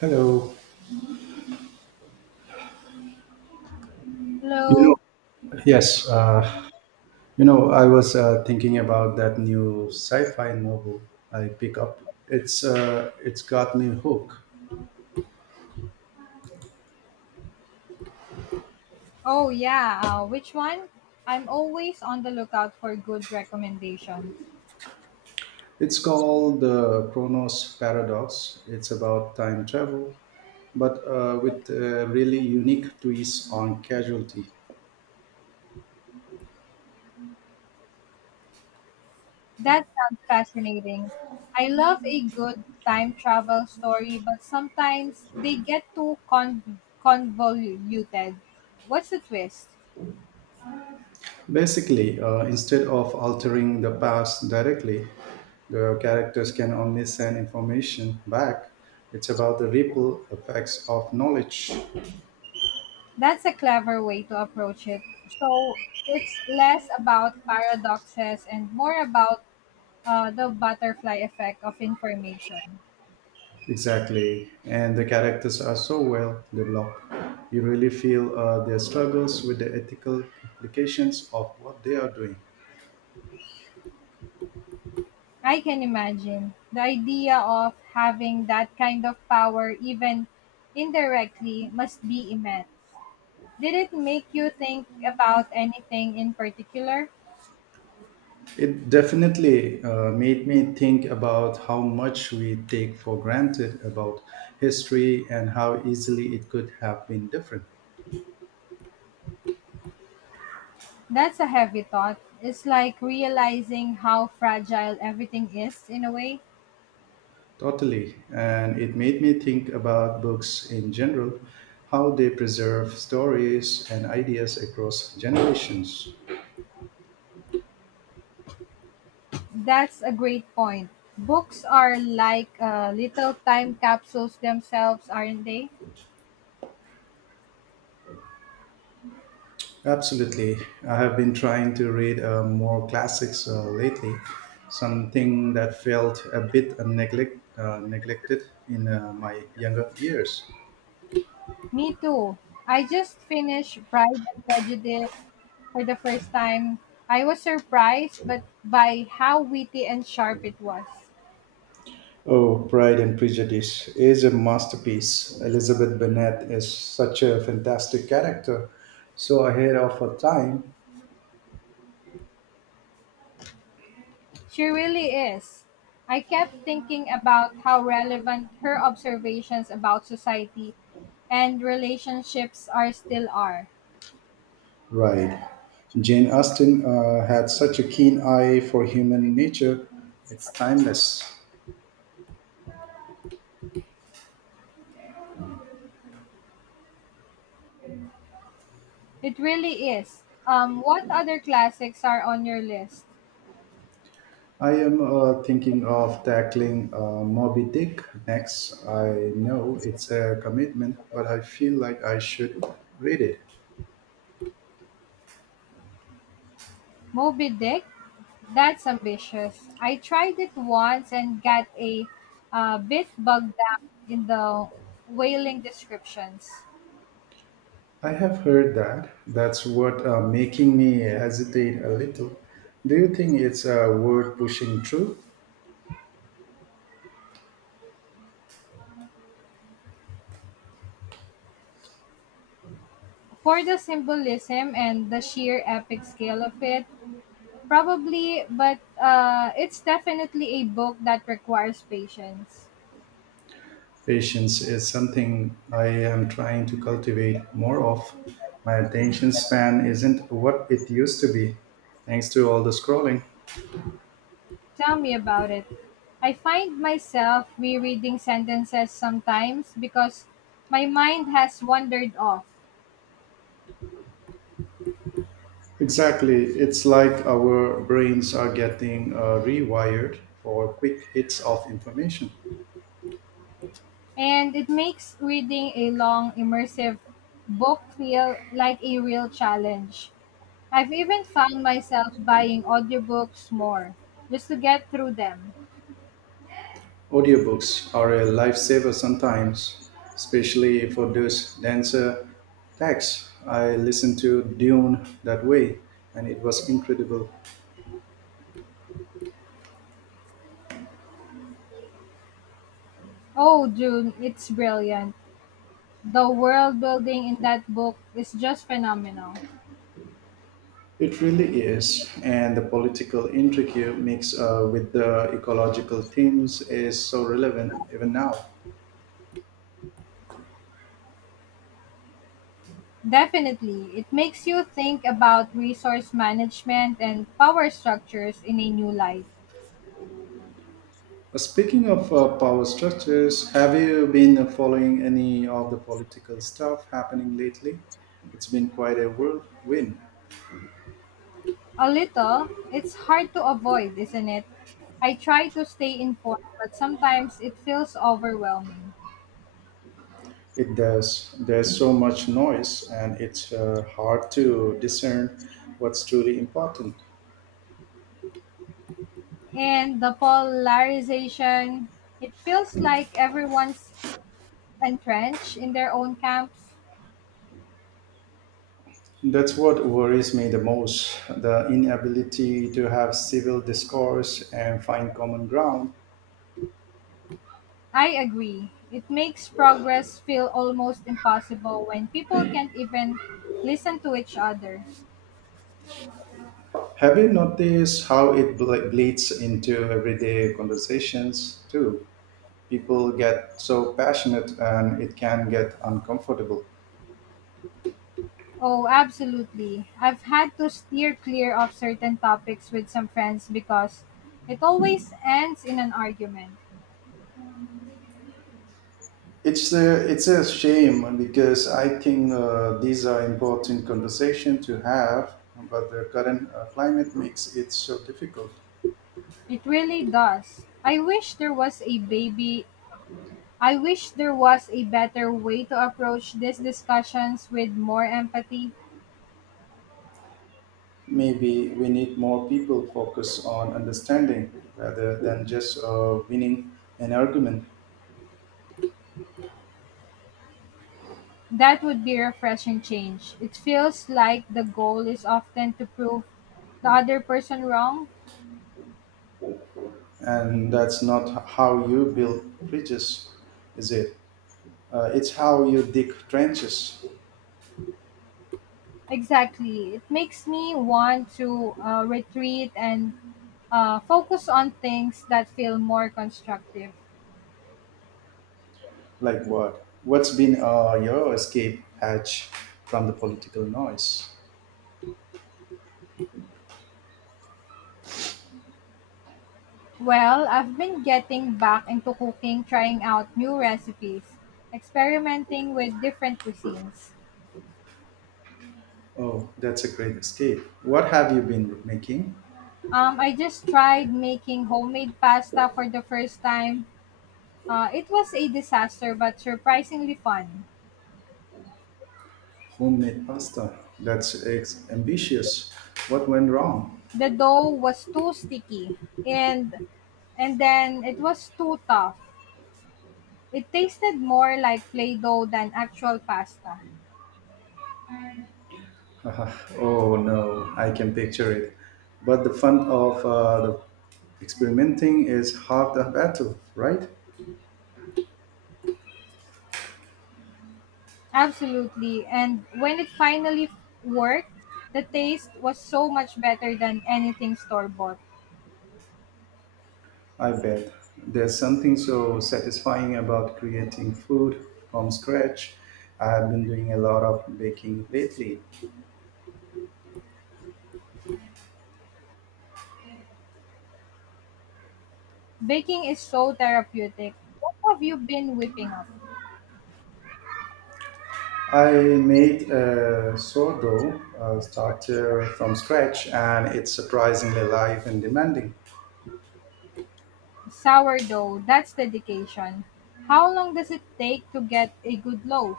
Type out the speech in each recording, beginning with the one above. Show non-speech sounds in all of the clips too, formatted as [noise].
Hello. You know, Hello. yes, uh, I was thinking about that new sci-fi novel I pick up. It's got me hooked. Oh yeah, which one? I'm always on the lookout for good recommendations. It's called the Chronos Paradox. It's about time travel, but with a really unique twist on casualty. That sounds fascinating. I love a good time travel story, but sometimes they get too convoluted. What's the twist? Basically, instead of altering the past directly, the characters can only send information back. It's about the ripple effects of knowledge. That's a clever way to approach it. So it's less about paradoxes and more about the butterfly effect of information. Exactly. And the characters are so well developed. You really feel their struggles with the ethical implications of what they are doing. I can imagine. The idea of having that kind of power, even indirectly, must be immense. Did it make you think about anything in particular? It definitely made me think about how much we take for granted about history and how easily it could have been different. That's a heavy thought. It's like realizing how fragile everything is in a way. Totally. And it made me think about books in general, how they preserve stories and ideas across generations. That's a great point. Books are like little time capsules themselves, aren't they? Absolutely. I have been trying to read more classics lately, something that felt a bit neglected in my younger years. Me too. I just finished Pride and Prejudice for the first time. I was surprised but by how witty and sharp it was. Oh, Pride and Prejudice is a masterpiece. Elizabeth Bennet is such a fantastic character. So ahead of her time, She really is. I kept thinking about how relevant her observations about society and relationships are still are. right. Jane Austen had such a keen eye for human nature. It's timeless. It really is. What other classics are on your list? I am thinking of tackling Moby Dick next. I know it's a commitment, but I feel like I should read it. Moby Dick? That's ambitious. I tried it once and got a bit bogged down in the whaling descriptions. I have heard that. That's what making me hesitate a little. Do you think it's worth pushing through? For the symbolism and the sheer epic scale of it, probably, but it's definitely a book that requires patience. Patience is something I am trying to cultivate more of. My attention span isn't what it used to be, thanks to all the scrolling. Tell me about it. I find myself rereading sentences sometimes because my mind has wandered off. Exactly. It's like our brains are getting rewired for quick hits of information. And it makes reading a long, immersive book feel like a real challenge. I've even found myself buying audiobooks more just to get through them. Audiobooks are a lifesaver sometimes, especially for those denser texts. I listened to Dune that way, and it was incredible. Oh, June, it's brilliant. The world building in that book is just phenomenal. It really is, and the political intrigue mixed with the ecological themes is so relevant even now. Definitely, it makes you think about resource management and power structures in a new light. Speaking of power structures, have you been following any of the political stuff happening lately? It's been quite a whirlwind. A little. It's hard to avoid, isn't it? I try to stay informed, but sometimes it feels overwhelming. It does. There's so much noise, and it's hard to discern what's truly important. And the polarization, it feels like everyone's entrenched in their own camps. That's what worries me the most the inability to have civil discourse and find common ground. I agree. It makes progress feel almost impossible when people can't even listen to each other. Have you noticed how it bleeds into everyday conversations, too? People get so passionate and it can get uncomfortable. Oh, absolutely. I've had to steer clear of certain topics with some friends because it always ends in an argument. It's a shame because I think these are important conversation to have, but the current climate makes it so difficult. It really does. I wish there was a baby. I wish there was a better way to approach these discussions with more empathy. Maybe we need more people focus on understanding rather than just winning an argument. That would be a refreshing change. It feels like the goal is often to prove the other person wrong. And that's not how you build bridges, is it? It's how you dig trenches. Exactly. It makes me want to retreat and focus on things that feel more constructive. Like what? What's been your escape hatch from the political noise? Well, I've been getting back into cooking, trying out new recipes, experimenting with different cuisines. Oh, that's a great escape. What have you been making? I just tried making homemade pasta for the first time. It was a disaster, but surprisingly fun. Homemade pasta. Ambitious. What went wrong? The dough was too sticky, and and then it was too tough. It tasted more like play dough than actual pasta. [laughs] Haha. Oh no, I can picture it. But the fun of the experimenting is half the battle, right? Absolutely. And when it finally worked, the taste was so much better than anything store bought. I bet. There's something so satisfying about creating food from scratch. I have been doing a lot of baking lately. Baking is so therapeutic. What have you been whipping up? I made a sourdough starter from scratch and it's surprisingly live and demanding. Sourdough, that's dedication. How long does it take to get a good loaf?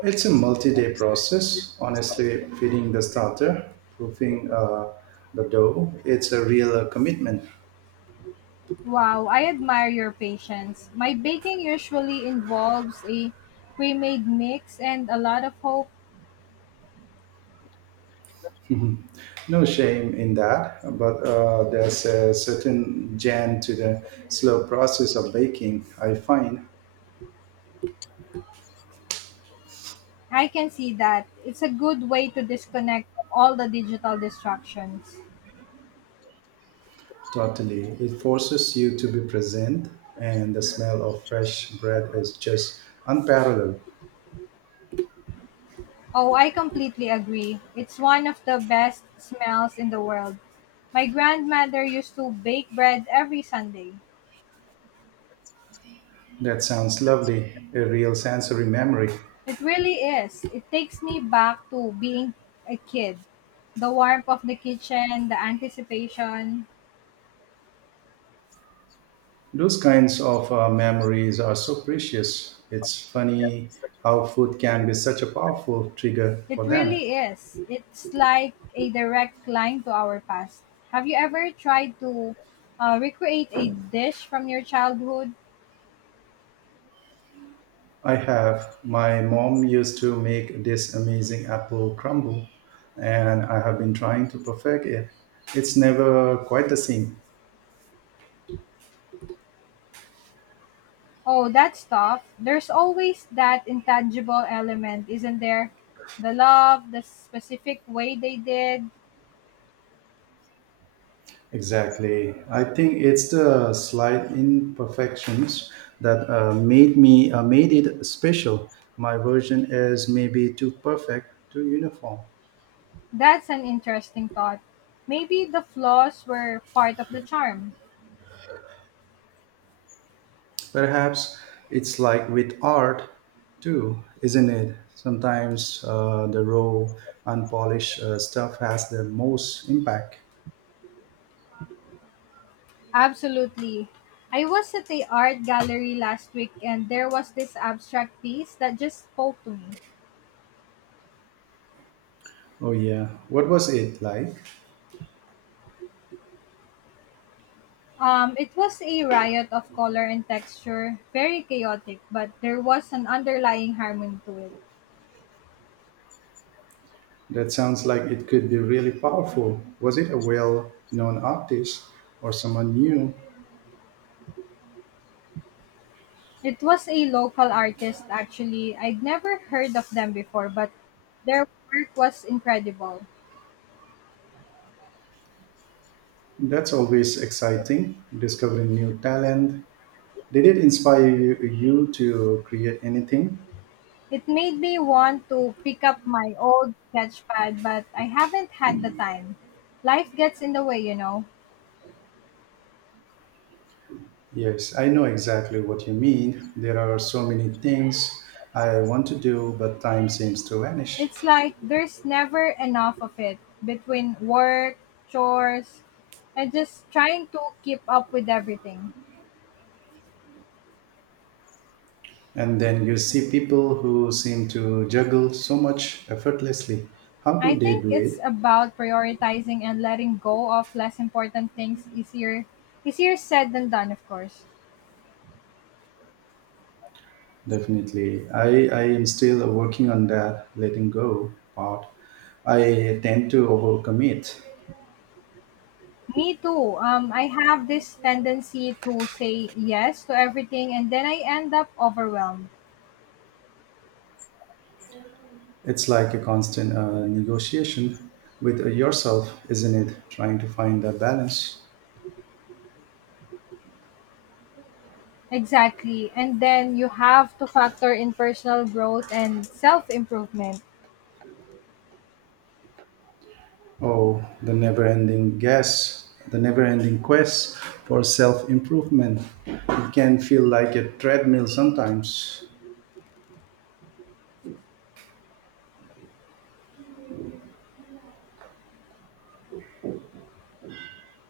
It's a multi day process, honestly, feeding the starter, proofing the dough. It's a real commitment. Wow, I admire your patience. My baking usually involves a pre made mix and a lot of hope. No shame in that, but there's a certain jam to the slow process of baking, I find. I can see that. It's a good way to disconnect from all the digital distractions. Totally. It forces you to be present, and the smell of fresh bread is just unparalleled. Oh, I completely agree. It's one of the best smells in the world. My grandmother used to bake bread every Sunday. That sounds lovely, a real sensory memory. It really is. It takes me back to being a kid. The warmth of the kitchen, the anticipation. Those kinds of memories are so precious. It's funny how food can be such a powerful trigger It for them. really is. It's like a direct line to our past. Have you ever tried to recreate a dish from your childhood? I have. My mom used to make this amazing apple crumble, and I have been trying to perfect it. It's never quite the same. Oh, that's tough. There's always that intangible element, isn't there? The love, the specific way they did. Exactly. I think it's the slight imperfections that made it special. My version is maybe too perfect, too uniform. That's an interesting thought. Maybe the flaws were part of the charm. Perhaps it's like with art too, isn't it? Sometimes the raw, unpolished stuff has the most impact. Absolutely. I was at the art gallery last week and there was this abstract piece that just spoke to me. Oh, yeah. What was it like? It was a riot of color and texture, very chaotic, but there was an underlying harmony to it. That sounds like it could be really powerful. Was it a well known artist or someone new? It was a local artist actually. I'd never heard of them before, but their work was incredible. That's always exciting, discovering new talent. Did it inspire you to create anything? It made me want to pick up my old sketch pad, but I haven't had the time. Life gets in the way, you know. Yes, I know exactly what you mean. There are so many things I want to do, but time seems to vanish. It's like there's never enough of it between work, chores, and just trying to keep up with everything. And then you see people who seem to juggle so much effortlessly. How I do they think do it's it? about prioritizing and letting go of less important things easier easier said than done, of course. Definitely. I am still working on that letting go part. I tend to overcommit. Me too. I have this tendency to say yes to everything and then I end up overwhelmed. It's like a constant negotiation with yourself, isn't it? Trying to find the balance. Exactly. And then you have to factor in personal growth and self improvement. Oh, the never ending quest for self improvement. It can feel like a treadmill sometimes.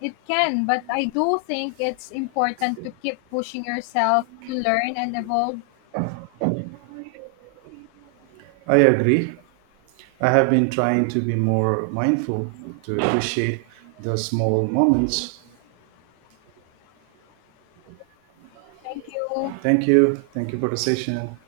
It can, but I do think it's important to keep pushing yourself to learn and evolve. I agree. I have been trying to be more mindful to appreciate the small moments. Thank you. Thank you. Thank you for the session.